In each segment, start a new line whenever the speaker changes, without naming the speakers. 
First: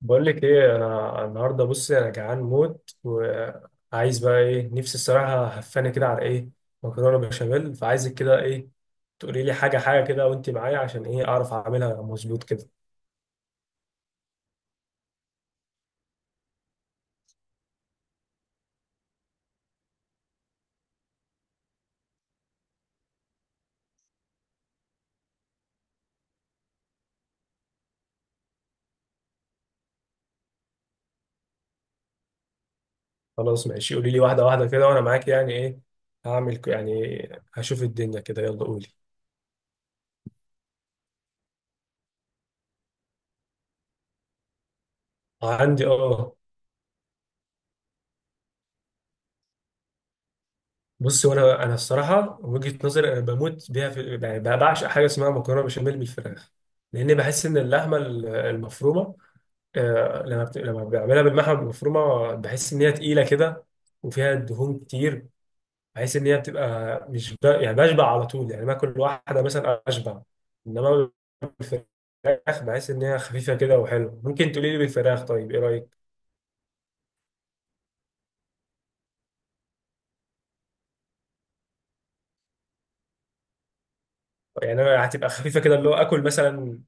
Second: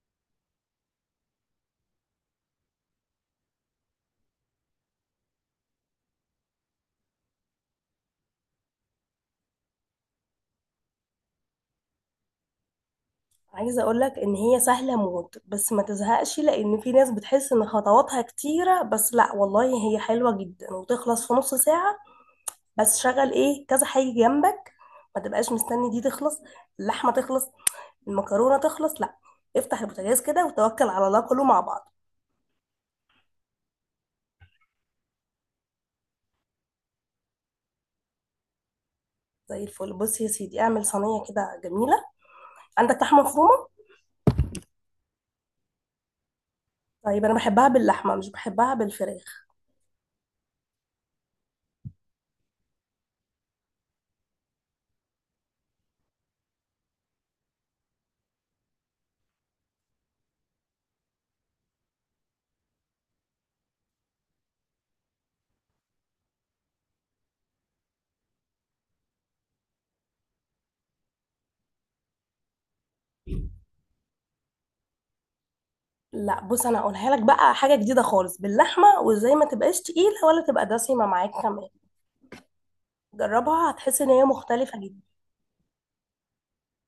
بقول لك ايه، انا النهارده بصي انا جعان موت وعايز بقى ايه، نفسي الصراحه هفاني كده على ايه؟ مكرونه بشاميل. فعايزك كده ايه، تقولي لي حاجه حاجه كده وانت معايا عشان ايه، اعرف اعملها مظبوط كده.
عايزة اقولك ان هي سهلة موت، بس ما تزهقش، لان في ناس بتحس ان خطواتها كتيرة، بس لا والله هي حلوة جدا وتخلص في نص ساعة. بس شغل ايه كذا حاجة جنبك، ما تبقاش مستني دي تخلص، اللحمة تخلص، المكرونة تخلص، لا، افتح البوتاجاز كده وتوكل على الله كله مع بعض.
خلاص ماشي، قولي لي واحده واحده كده وانا معاك يعني ايه. يعني هشوف الدنيا كده، يلا قولي.
زي الفل. بص يا سيدي، اعمل صينية كده جميلة. عندك لحمة مفرومة؟
عندي اه.
طيب انا بحبها باللحمة مش بحبها بالفراخ.
بصي، وانا الصراحه وجهه نظري، انا بموت بيها في، يعني بعشق حاجه اسمها مكرونه بشاميل بالفراخ. لان بحس ان اللحمه المفرومه، لما بعملها بالمحمل المفرومه بحس ان هي تقيله كده وفيها دهون كتير. بحس ان هي بتبقى مش ب... يعني بشبع على طول، يعني باكل واحده مثلا اشبع. انما بالفراخ بحس ان هي خفيفه كده وحلوه. ممكن تقولي لي بالفراخ؟ طيب ايه رايك؟
لا بص، انا هقولها لك بقى حاجة جديدة خالص باللحمة، وازاي ما تبقاش تقيلة ولا تبقى دسمة معاك كمان. جربها هتحس ان هي مختلفة
يعني
جدا.
أنا هتبقى خفيفه كده، اللي هو اكل مثلا،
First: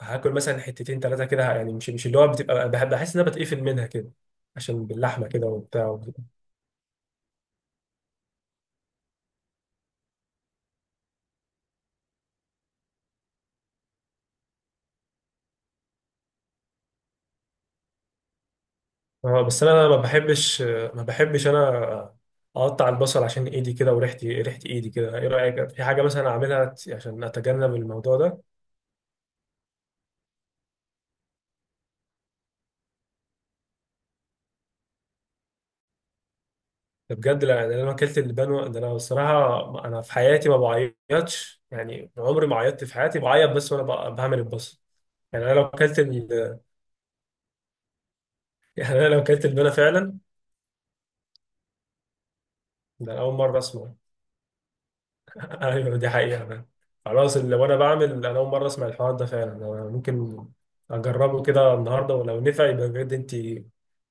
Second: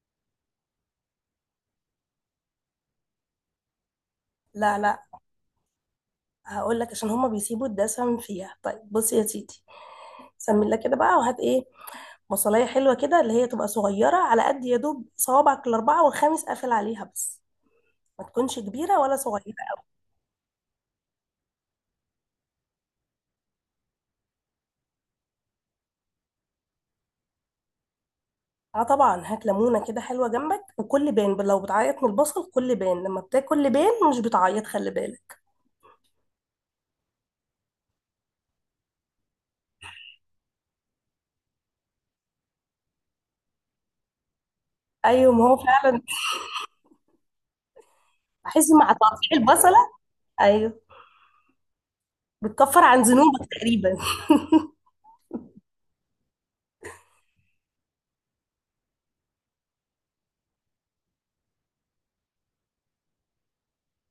هاكل مثلا حتتين ثلاثه كده، يعني مش اللي هو بتبقى، بحس ان انا بتقفل منها كده
لا،
عشان
لا.
باللحمه كده وبتاع.
هقول لك، عشان هما بيسيبوا الدسم فيها. طيب بص يا سيدي، سمي لك كده بقى، وهات ايه؟ بصلايه حلوه كده، اللي هي تبقى صغيره على قد يا دوب صوابعك الاربعه والخامس قافل عليها بس، ما تكونش كبيره ولا
اه
صغيره.
بس انا ما بحبش انا اقطع البصل عشان ايدي كده، وريحتي ريحه ايدي كده. ايه رايك في حاجه مثلا اعملها عشان اتجنب الموضوع ده؟
اه طبعا، هات ليمونه كده حلوه جنبك، وكل بان. لو بتعيط من البصل كل بان، لما بتاكل لبان مش بتعيط، خلي بالك.
ده بجد. لا، ده انا لو اكلت اللبان ده انا الصراحه، انا في حياتي ما بعيطش، يعني عمري ما عيطت في حياتي، بعيط بس وانا بعمل البصل.
ايوه ما
يعني انا
هو
لو اكلت
فعلا
ال...
بحس
يعني
مع
انا لو
تقطيع
اكلت اللبانه
البصله.
فعلا.
ايوه، بتكفر عن
ده أنا اول
ذنوبك
مره اسمع.
تقريبا.
ايوه، دي حقيقة فعلا. خلاص، اللي وانا بعمل انا اول مرة اسمع الحوار ده فعلا. انا ممكن اجربه كده النهاردة، ولو نفع يبقى بجد انت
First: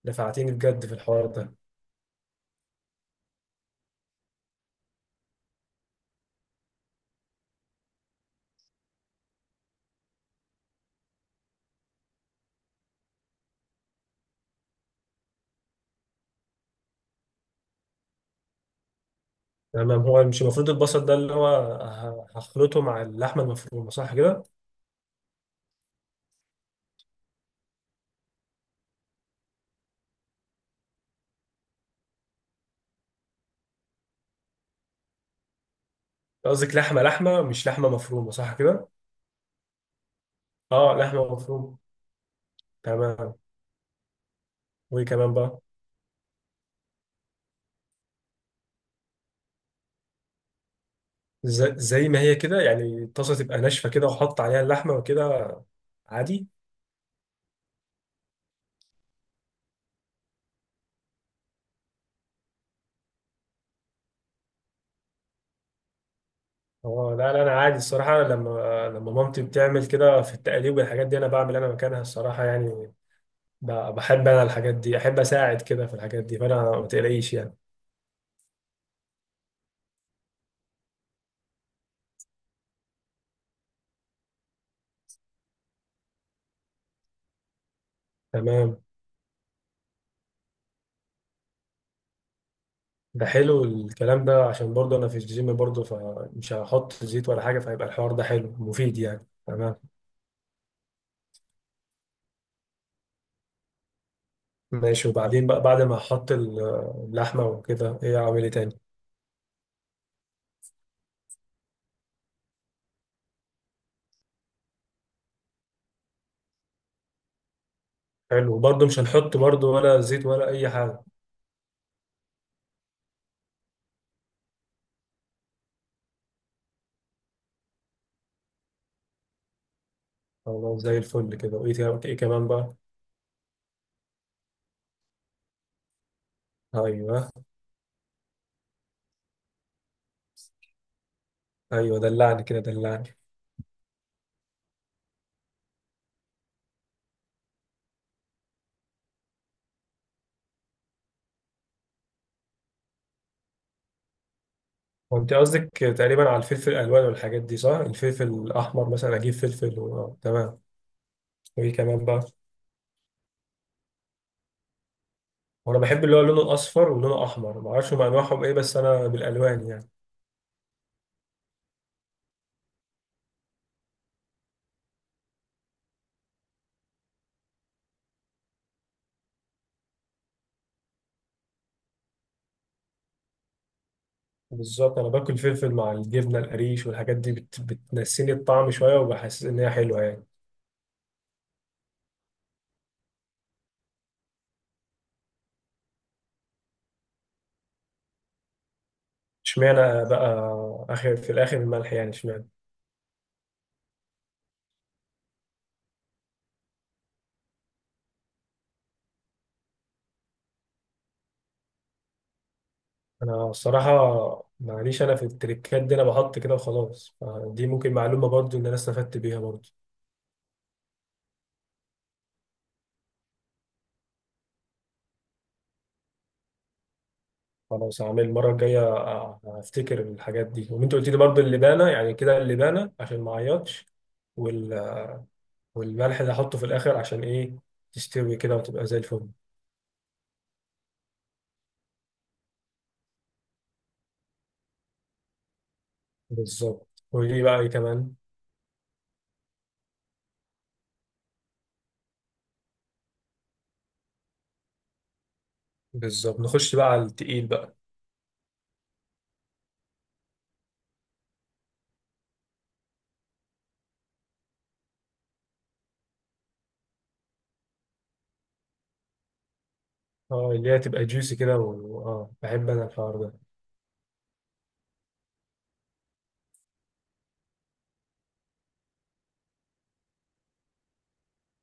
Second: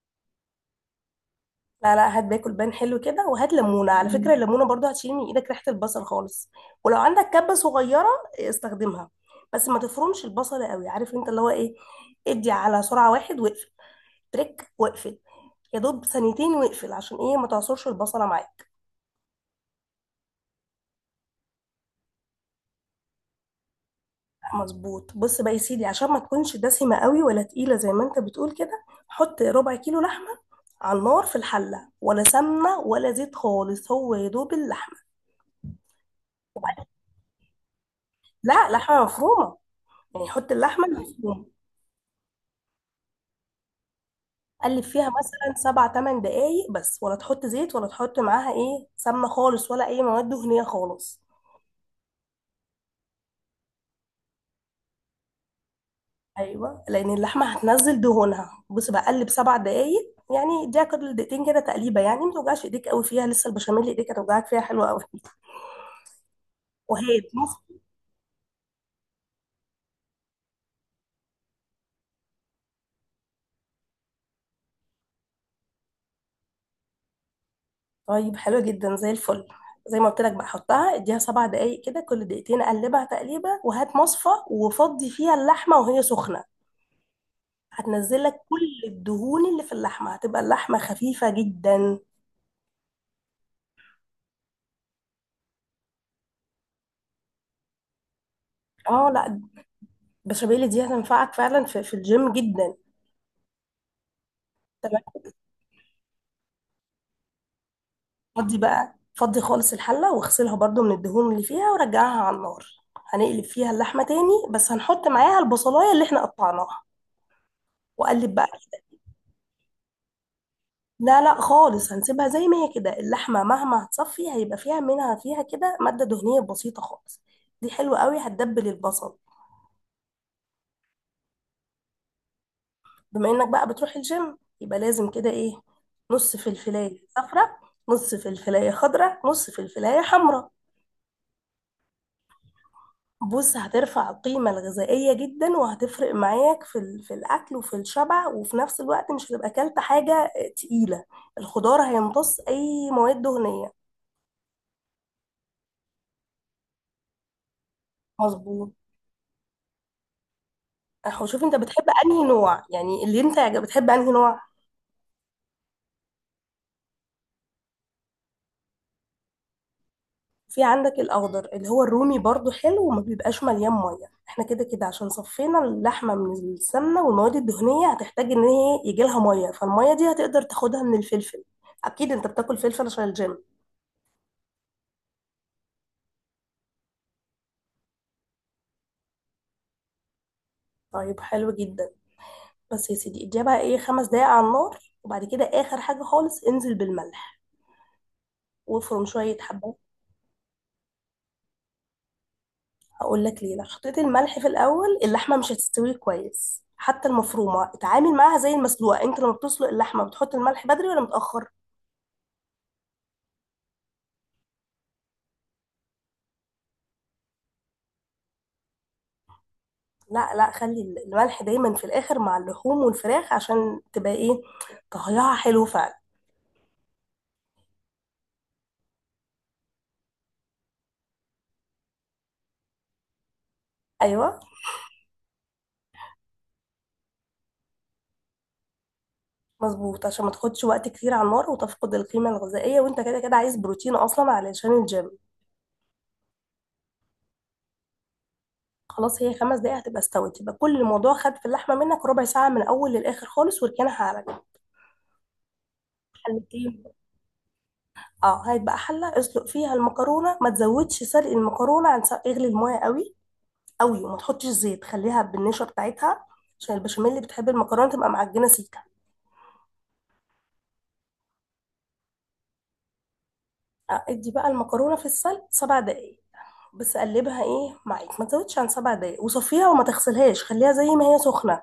نفعتيني بجد في الحوار ده.
لا لا، هات باكل بان حلو كده، وهات ليمونه على فكره. الليمونه برضو هتشيل من ايدك ريحه البصل خالص. ولو عندك كبه صغيره استخدمها، بس ما تفرمش البصل قوي، عارف انت اللي هو ايه، ادي على سرعه واحد واقفل، تريك واقفل، يا دوب ثانيتين واقفل، عشان ايه؟ ما تعصرش البصله معاك.
تمام. هو مش المفروض البصل ده اللي هو هخلطه مع اللحمة المفرومة، صح كده؟
مظبوط. بص بقى يا سيدي، عشان ما تكونش دسمه قوي ولا تقيله زي ما انت بتقول كده، حط ربع كيلو لحمه على النار في الحله، ولا سمنه ولا زيت خالص، هو يا دوب اللحمه.
قصدك لحمة لحمة مش لحمة مفرومة، صح
لا
كده؟
لحمه مفرومه، يعني حط اللحمه
اه، لحمة
المفرومه.
مفرومة. تمام.
قلب
وايه
فيها
كمان
مثلا
بقى؟
سبع تمن دقايق بس، ولا تحط زيت ولا تحط معاها ايه سمنه خالص، ولا اي مواد دهنيه خالص.
زي ما هي كده، يعني الطاسة تبقى ناشفة كده وحط عليها اللحمة وكده، عادي؟
ايوه، لان اللحمه هتنزل دهونها. بص بقى، قلب سبع دقايق، يعني اديها كل دقيقتين كده تقليبه، يعني ما توجعش ايديك قوي فيها، لسه البشاميل ايديك هتوجعك فيها حلوه قوي.
هو
وهي
لا لا، انا
تنفع.
عادي الصراحه. أنا لما مامتي بتعمل كده في التقليب والحاجات دي انا بعمل انا مكانها الصراحه يعني، بحب انا الحاجات دي، احب اساعد كده في الحاجات دي، فانا ما تقلقيش يعني.
طيب حلوه جدا زي الفل. زي ما قلت لك بقى، حطها اديها سبع دقايق كده، كل دقيقتين قلبها تقليبه، وهات مصفى وفضي فيها اللحمه وهي سخنه. هتنزل لك كل
تمام،
الدهون اللي في اللحمه، هتبقى اللحمه خفيفه جدا.
ده حلو الكلام ده، عشان برضه انا في الجيم برضه، فمش هحط زيت ولا حاجه، فهيبقى الحوار ده حلو مفيد
اه
يعني.
لا،
تمام
البشاميل دي هتنفعك فعلا في الجيم جدا. تمام.
ماشي. وبعدين بقى بعد ما احط اللحمه وكده، ايه اعمل ايه
فضي
تاني؟
بقى فضي خالص الحله، واغسلها برضو من الدهون اللي فيها، ورجعها على النار. هنقلب فيها اللحمه تاني، بس هنحط معاها البصلايه اللي احنا قطعناها، وقلب بقى.
حلو، وبرضه مش هنحط برضه ولا زيت ولا اي حاجه؟
لا لا خالص، هنسيبها زي ما هي كده، اللحمه مهما هتصفي هيبقى فيها منها فيها كده ماده دهنيه بسيطه خالص، دي حلوه قوي هتدبل البصل.
خلاص زي الفل كده. وايه إيه كمان بقى؟
بما انك بقى بتروح الجيم، يبقى لازم كده ايه، نص فلفلايه
ايوه.
صفراء، نص فلفلايه خضراء، نص فلفلايه حمراء.
ايوه، دلعني كده دلعني.
بص، هترفع القيمة الغذائية جدا، وهتفرق معاك في الأكل وفي الشبع، وفي نفس الوقت مش هتبقى أكلت حاجة تقيلة. الخضار هيمتص أي مواد دهنية.
وانت قصدك تقريبا على الفلفل الالوان والحاجات دي، صح؟ الفلفل
مظبوط.
الاحمر مثلا، اجيب فلفل و... آه، تمام.
أهو شوف أنت
وايه
بتحب
كمان بقى؟
أنهي نوع، يعني اللي أنت بتحب أنهي نوع.
وانا بحب اللي هو لونه الاصفر ولونه احمر، ما اعرفش هم انواعهم ايه، بس انا بالالوان يعني.
في عندك الاخضر اللي هو الرومي برضو حلو، وما بيبقاش مليان ميه. احنا كده كده عشان صفينا اللحمه من السمنه والمواد الدهنيه، هتحتاج ان هي يجي لها ميه، فالميه دي هتقدر تاخدها من الفلفل. اكيد انت بتاكل فلفل عشان الجيم.
بالظبط، انا باكل فلفل مع الجبنه القريش والحاجات دي، بتنسيني الطعم شويه، وبحس ان هي حلوه يعني.
طيب حلو جدا. بس يا سيدي، اديها بقى ايه خمس دقايق على النار، وبعد كده اخر حاجه خالص انزل بالملح، وافرم شويه حبات.
اشمعنى بقى اخر في الاخر الملح يعني، اشمعنى؟
هقول لك ليه، لو حطيت الملح في الاول اللحمه مش هتستوي كويس، حتى المفرومه اتعامل معاها زي المسلوقه. انت لما بتسلق اللحمه بتحط الملح بدري ولا متاخر؟
انا الصراحه معليش، انا في التريكات دي انا بحط كده وخلاص. دي ممكن معلومه برضو ان انا استفدت بيها برضو.
لا لا، خلي الملح دايما في الاخر مع اللحوم والفراخ، عشان تبقى ايه طهيها حلو فعلا.
خلاص هعمل المرة الجاية هفتكر الحاجات دي. وانت قلت لي برضه اللبانة يعني كده، اللبانة عشان ما اعيطش،
ايوه
وال... والملح اللي هحطه في الآخر عشان ايه، تستوي كده وتبقى زي الفل.
مظبوط، عشان ما تاخدش وقت كتير على النار وتفقد القيمه الغذائيه، وانت كده كده عايز بروتين اصلا علشان الجيم.
بالظبط. ودي بقى ايه كمان؟
خلاص، هي خمس دقايق هتبقى استوت، يبقى كل الموضوع خد في اللحمه منك ربع ساعه، من الاول للاخر خالص، وركنها على جنب.
بالظبط، نخش
حلتين.
بقى على التقيل بقى.
اه، هيبقى حله اسلق فيها المكرونه، ما تزودش سلق المكرونه عن سلق، اغلي المايه قوي قوي، وما تحطش زيت، خليها بالنشا بتاعتها، عشان البشاميل اللي بتحب المكرونه تبقى معجنه سيكه.
اه اللي هي تبقى جوسي كده، اه بحب انا الحوار ده.
ادي بقى المكرونه في السلق سبع دقايق بس، قلبها ايه معاك، ما تزودش عن سبع دقايق، وصفيها وما تغسلهاش، خليها زي ما هي سخنه.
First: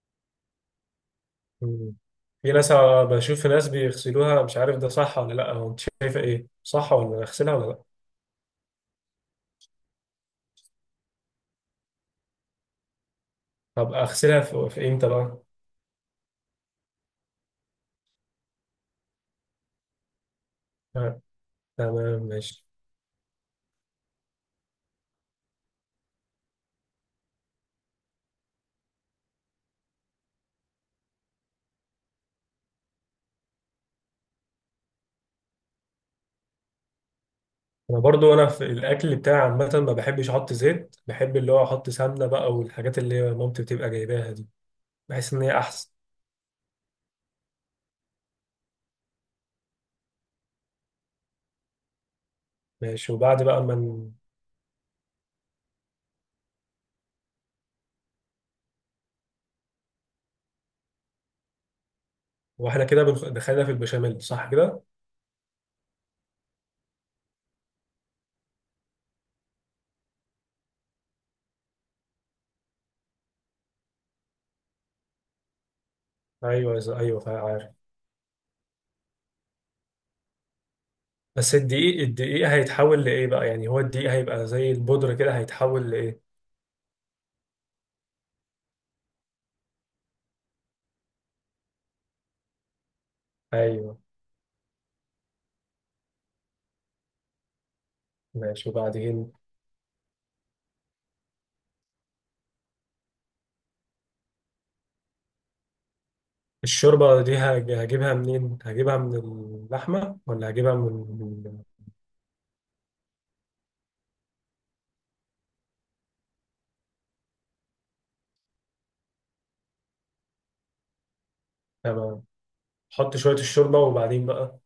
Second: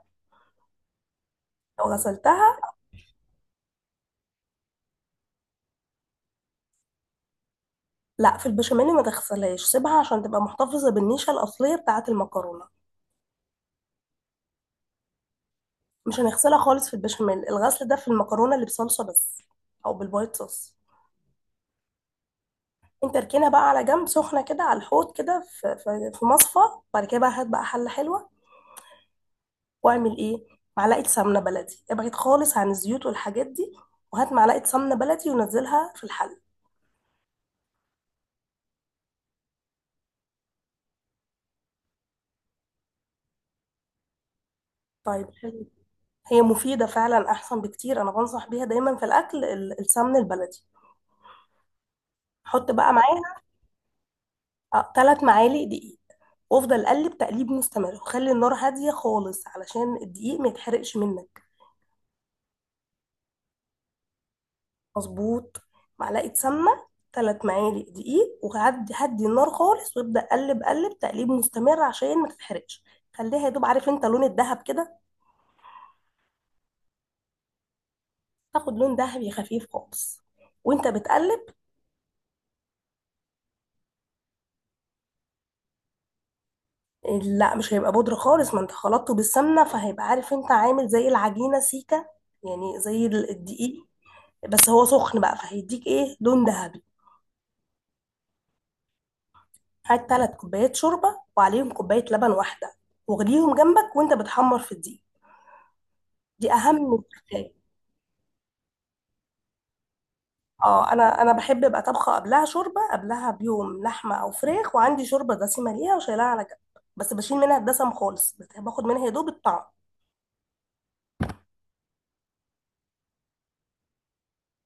لو
مم. في
غسلتها،
ناس آه، بشوف ناس بيغسلوها، مش عارف ده صح ولا لا. هو انت شايفة ايه، صح ولا اغسلها ولا لا؟
لا في البشاميل ما تغسلهاش سيبها، عشان تبقى محتفظه بالنيشه الاصليه بتاعه المكرونه.
طب اغسلها في امتى بقى؟
مش هنغسلها خالص في البشاميل، الغسل ده في المكرونه اللي بصلصه بس، او بالوايت صوص.
آه. تمام ماشي.
انت اركنها بقى على جنب سخنه كده على الحوض كده في في مصفى. بعد كده بقى هات بقى حله حلوه، واعمل ايه، معلقه سمنه بلدي، ابعد خالص عن الزيوت والحاجات دي، وهات معلقه سمنه بلدي ونزلها في الحل.
انا برضو انا في الاكل بتاعي عامه ما بحبش احط زيت، بحب اللي هو احط سمنه بقى والحاجات اللي مامتي بتبقى جايباها دي،
طيب
بحس ان هي
حلو.
احسن.
هي مفيده فعلا احسن بكتير، انا بنصح بيها دايما في الاكل، السمن البلدي. حط بقى
ماشي،
معاها
وبعد بقى ما ن-
ثلاث معالق دقيق، وافضل قلب تقليب مستمر، وخلي النار هاديه خالص علشان الدقيق ما يتحرقش منك.
واحنا كده دخلنا في البشاميل، صح كده؟
مظبوث. معلقه سمنه، ثلاث معالق دقيق، وهدي هدي النار خالص، وابدا قلب قلب تقليب مستمر عشان ما تتحرقش. خليها يا دوب عارف انت لون الذهب كده،
ايوه ايوه عارف.
تاخد لون ذهبي خفيف خالص وانت بتقلب.
بس الدقيق، الدقيق هيتحول لايه بقى؟ يعني هو الدقيق هيبقى زي البودره كده، هيتحول لايه؟
لا مش هيبقى بودرة خالص، ما انت خلطته بالسمنة فهيبقى عارف انت عامل زي العجينة سيكة، يعني زي الدقيق،
ايوه.
بس هو سخن بقى فهيديك ايه لون ذهبي.
ماشي وبعدين؟
هات تلات كوبايات شوربة وعليهم كوباية لبن واحدة، واغليهم جنبك وانت بتحمر في الدقيق، دي اهم
الشوربه دي
حاجة.
هجيبها منين، هجيبها من اللحمه ولا هجيبها
اه، انا
من-
بحب ابقى طبخه قبلها شوربه، قبلها بيوم لحمه او فراخ، وعندي شوربه دسمه ليها وشايلها على جنب، بس بشيل منها الدسم خالص، بس باخد منها يا دوب الطعم.
تمام. احط شويه الشوربه وبعدين بقى.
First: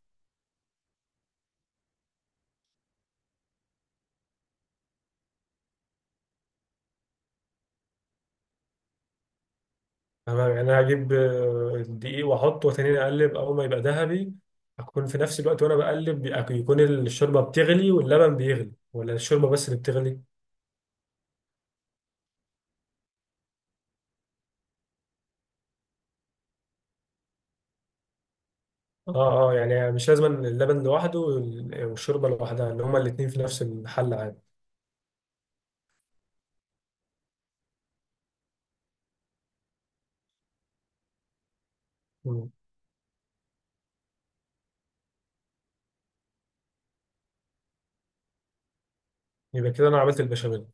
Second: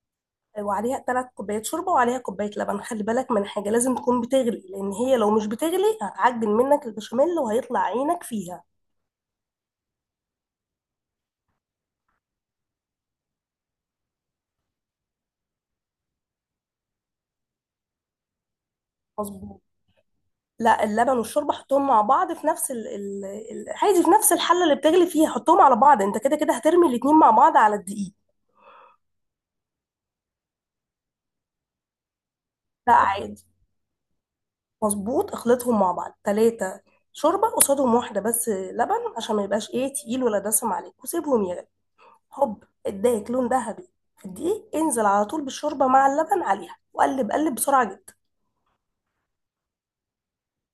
وعليها ثلاث كوبايات شوربه، وعليها كوبايه لبن. خلي بالك من حاجه، لازم تكون بتغلي، لان هي لو مش بتغلي هتعجن منك البشاميل وهيطلع عينك فيها.
تمام، يعني انا هجيب الدقيق واحطه وتاني اقلب اول ما يبقى ذهبي. اكون في نفس الوقت وانا بقلب يكون الشوربه بتغلي واللبن بيغلي، ولا الشوربه
مظبوط.
بس اللي بتغلي؟
لا، اللبن والشوربه حطهم مع بعض في نفس عادي في نفس الحله اللي بتغلي فيها، حطهم على بعض، انت كده كده هترمي الاتنين مع بعض على الدقيق.
اه اه، يعني مش لازم اللبن لوحده والشوربه لوحدها، ان
لا
هما الاتنين في
عادي.
نفس الحل عادي؟
مظبوط، اخلطهم مع بعض، ثلاثه شوربه قصادهم واحده بس لبن، عشان ما يبقاش ايه تقيل ولا دسم عليك، وسيبهم يغلي.
مم.
هوب، اداك لون ذهبي في الدقيق، انزل على طول بالشوربه مع اللبن عليها، وقلب قلب بسرعه جدا،
يبقى كده انا عملت البشاميل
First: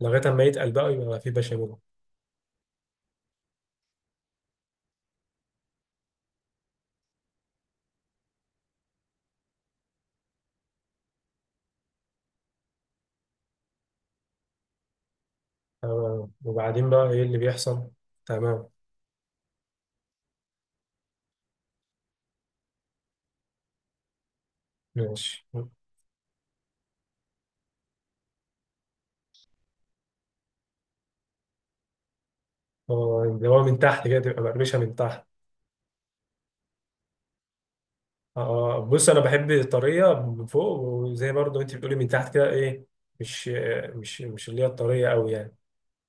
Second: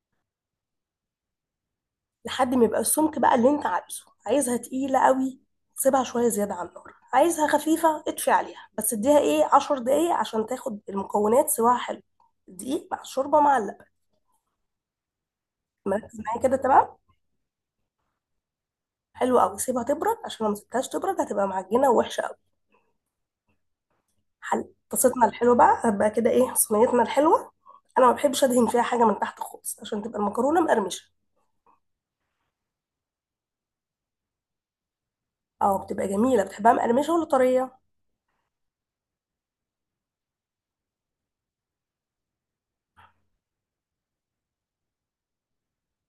لغايه اما يتقل بقى، يبقى في بشاميل.
لحد ما يبقى السمك بقى اللي انت عايزه. عايزها تقيله قوي، سيبها شويه زياده على النار. عايزها خفيفه، اطفي عليها، بس اديها ايه 10 دقايق عشان تاخد المكونات سواها حلو، الدقيق مع الشوربه مع اللبن. مركز معايا كده؟ تمام.
وبعدين بقى ايه اللي بيحصل؟ تمام
حلو قوي. سيبها تبرد، عشان لو ما سبتهاش تبرد هتبقى معجنه ووحشه قوي. حل طاستنا
ماشي.
الحلوه بقى، هتبقى كده ايه صينيتنا الحلوه. انا ما بحبش ادهن فيها حاجه من تحت خالص، عشان تبقى المكرونه مقرمشه.
اه اللي هو من تحت كده تبقى مقرمشه من تحت.
اه، بتبقى جميلة. بتحبها مقرمشة ولا طرية؟
اه بص، انا بحب طريه من فوق، وزي برضو انت بتقولي من تحت كده ايه، مش مش اللي هي الطريه قوي يعني.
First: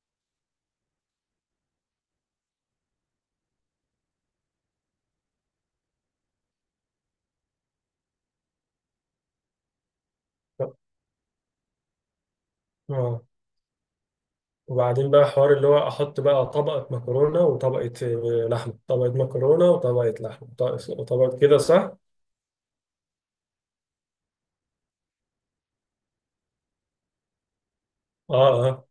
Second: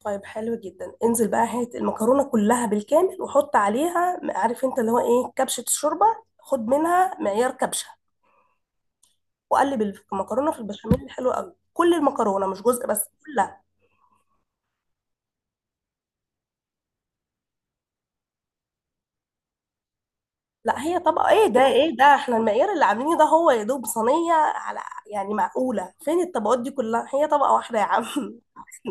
طيب حلو جدا. انزل بقى، هات المكرونة كلها بالكامل، وحط عليها عارف انت اللي هو ايه، كبشة الشوربة، خد منها معيار كبشة، وقلب المكرونة في البشاميل. حلو قوي، كل المكرونة مش جزء بس،
اه.
كلها.
وبعدين بقى حوار اللي هو احط بقى طبقه مكرونه وطبقه لحمه، طبقه مكرونه وطبقه لحمه
لا، هي طبقة
وطبقه
ايه
كده،
ده
صح؟
ايه ده، احنا المعيار اللي عاملينه ده هو يا دوب صينية على، يعني معقولة فين الطبقات دي كلها، هي طبقة واحدة يا عم.
اه اه،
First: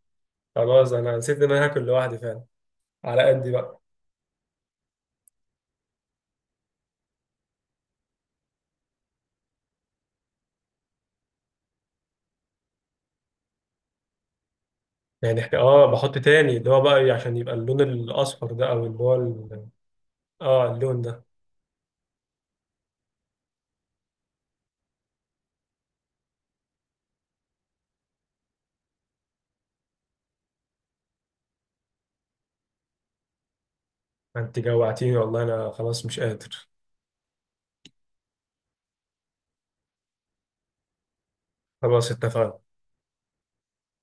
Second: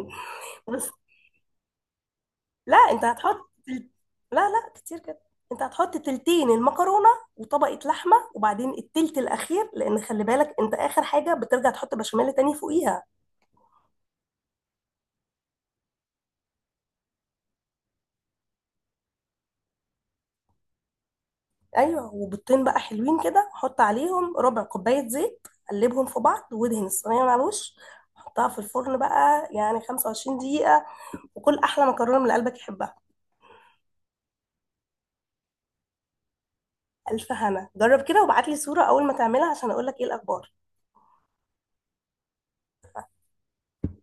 خلاص انا نسيت ان انا هاكل لوحدي فعلا،
لا انت
على قدي بقى.
لا لا، كتير كده. انت هتحط تلتين المكرونه، وطبقه لحمه، وبعدين التلت الاخير، لان خلي بالك انت اخر حاجه بترجع تحط بشاميل تاني فوقيها.
يعني احنا اه بحط تاني اللي هو بقى عشان يبقى اللون الاصفر ده او اللي هو اه اللون ده.
ايوه، وبيضتين بقى حلوين كده، حط عليهم ربع كوبايه زيت، قلبهم في بعض وادهن الصينيه من على الوش. حطها في الفرن بقى يعني 25 دقيقه، وكل احلى مكرونه من اللي قلبك يحبها.
انت جوعتيني والله، انا خلاص مش قادر.
الف هنا، جرب كده وابعت لي صوره اول ما تعملها، عشان اقول لك ايه الاخبار.
خلاص اتفقنا.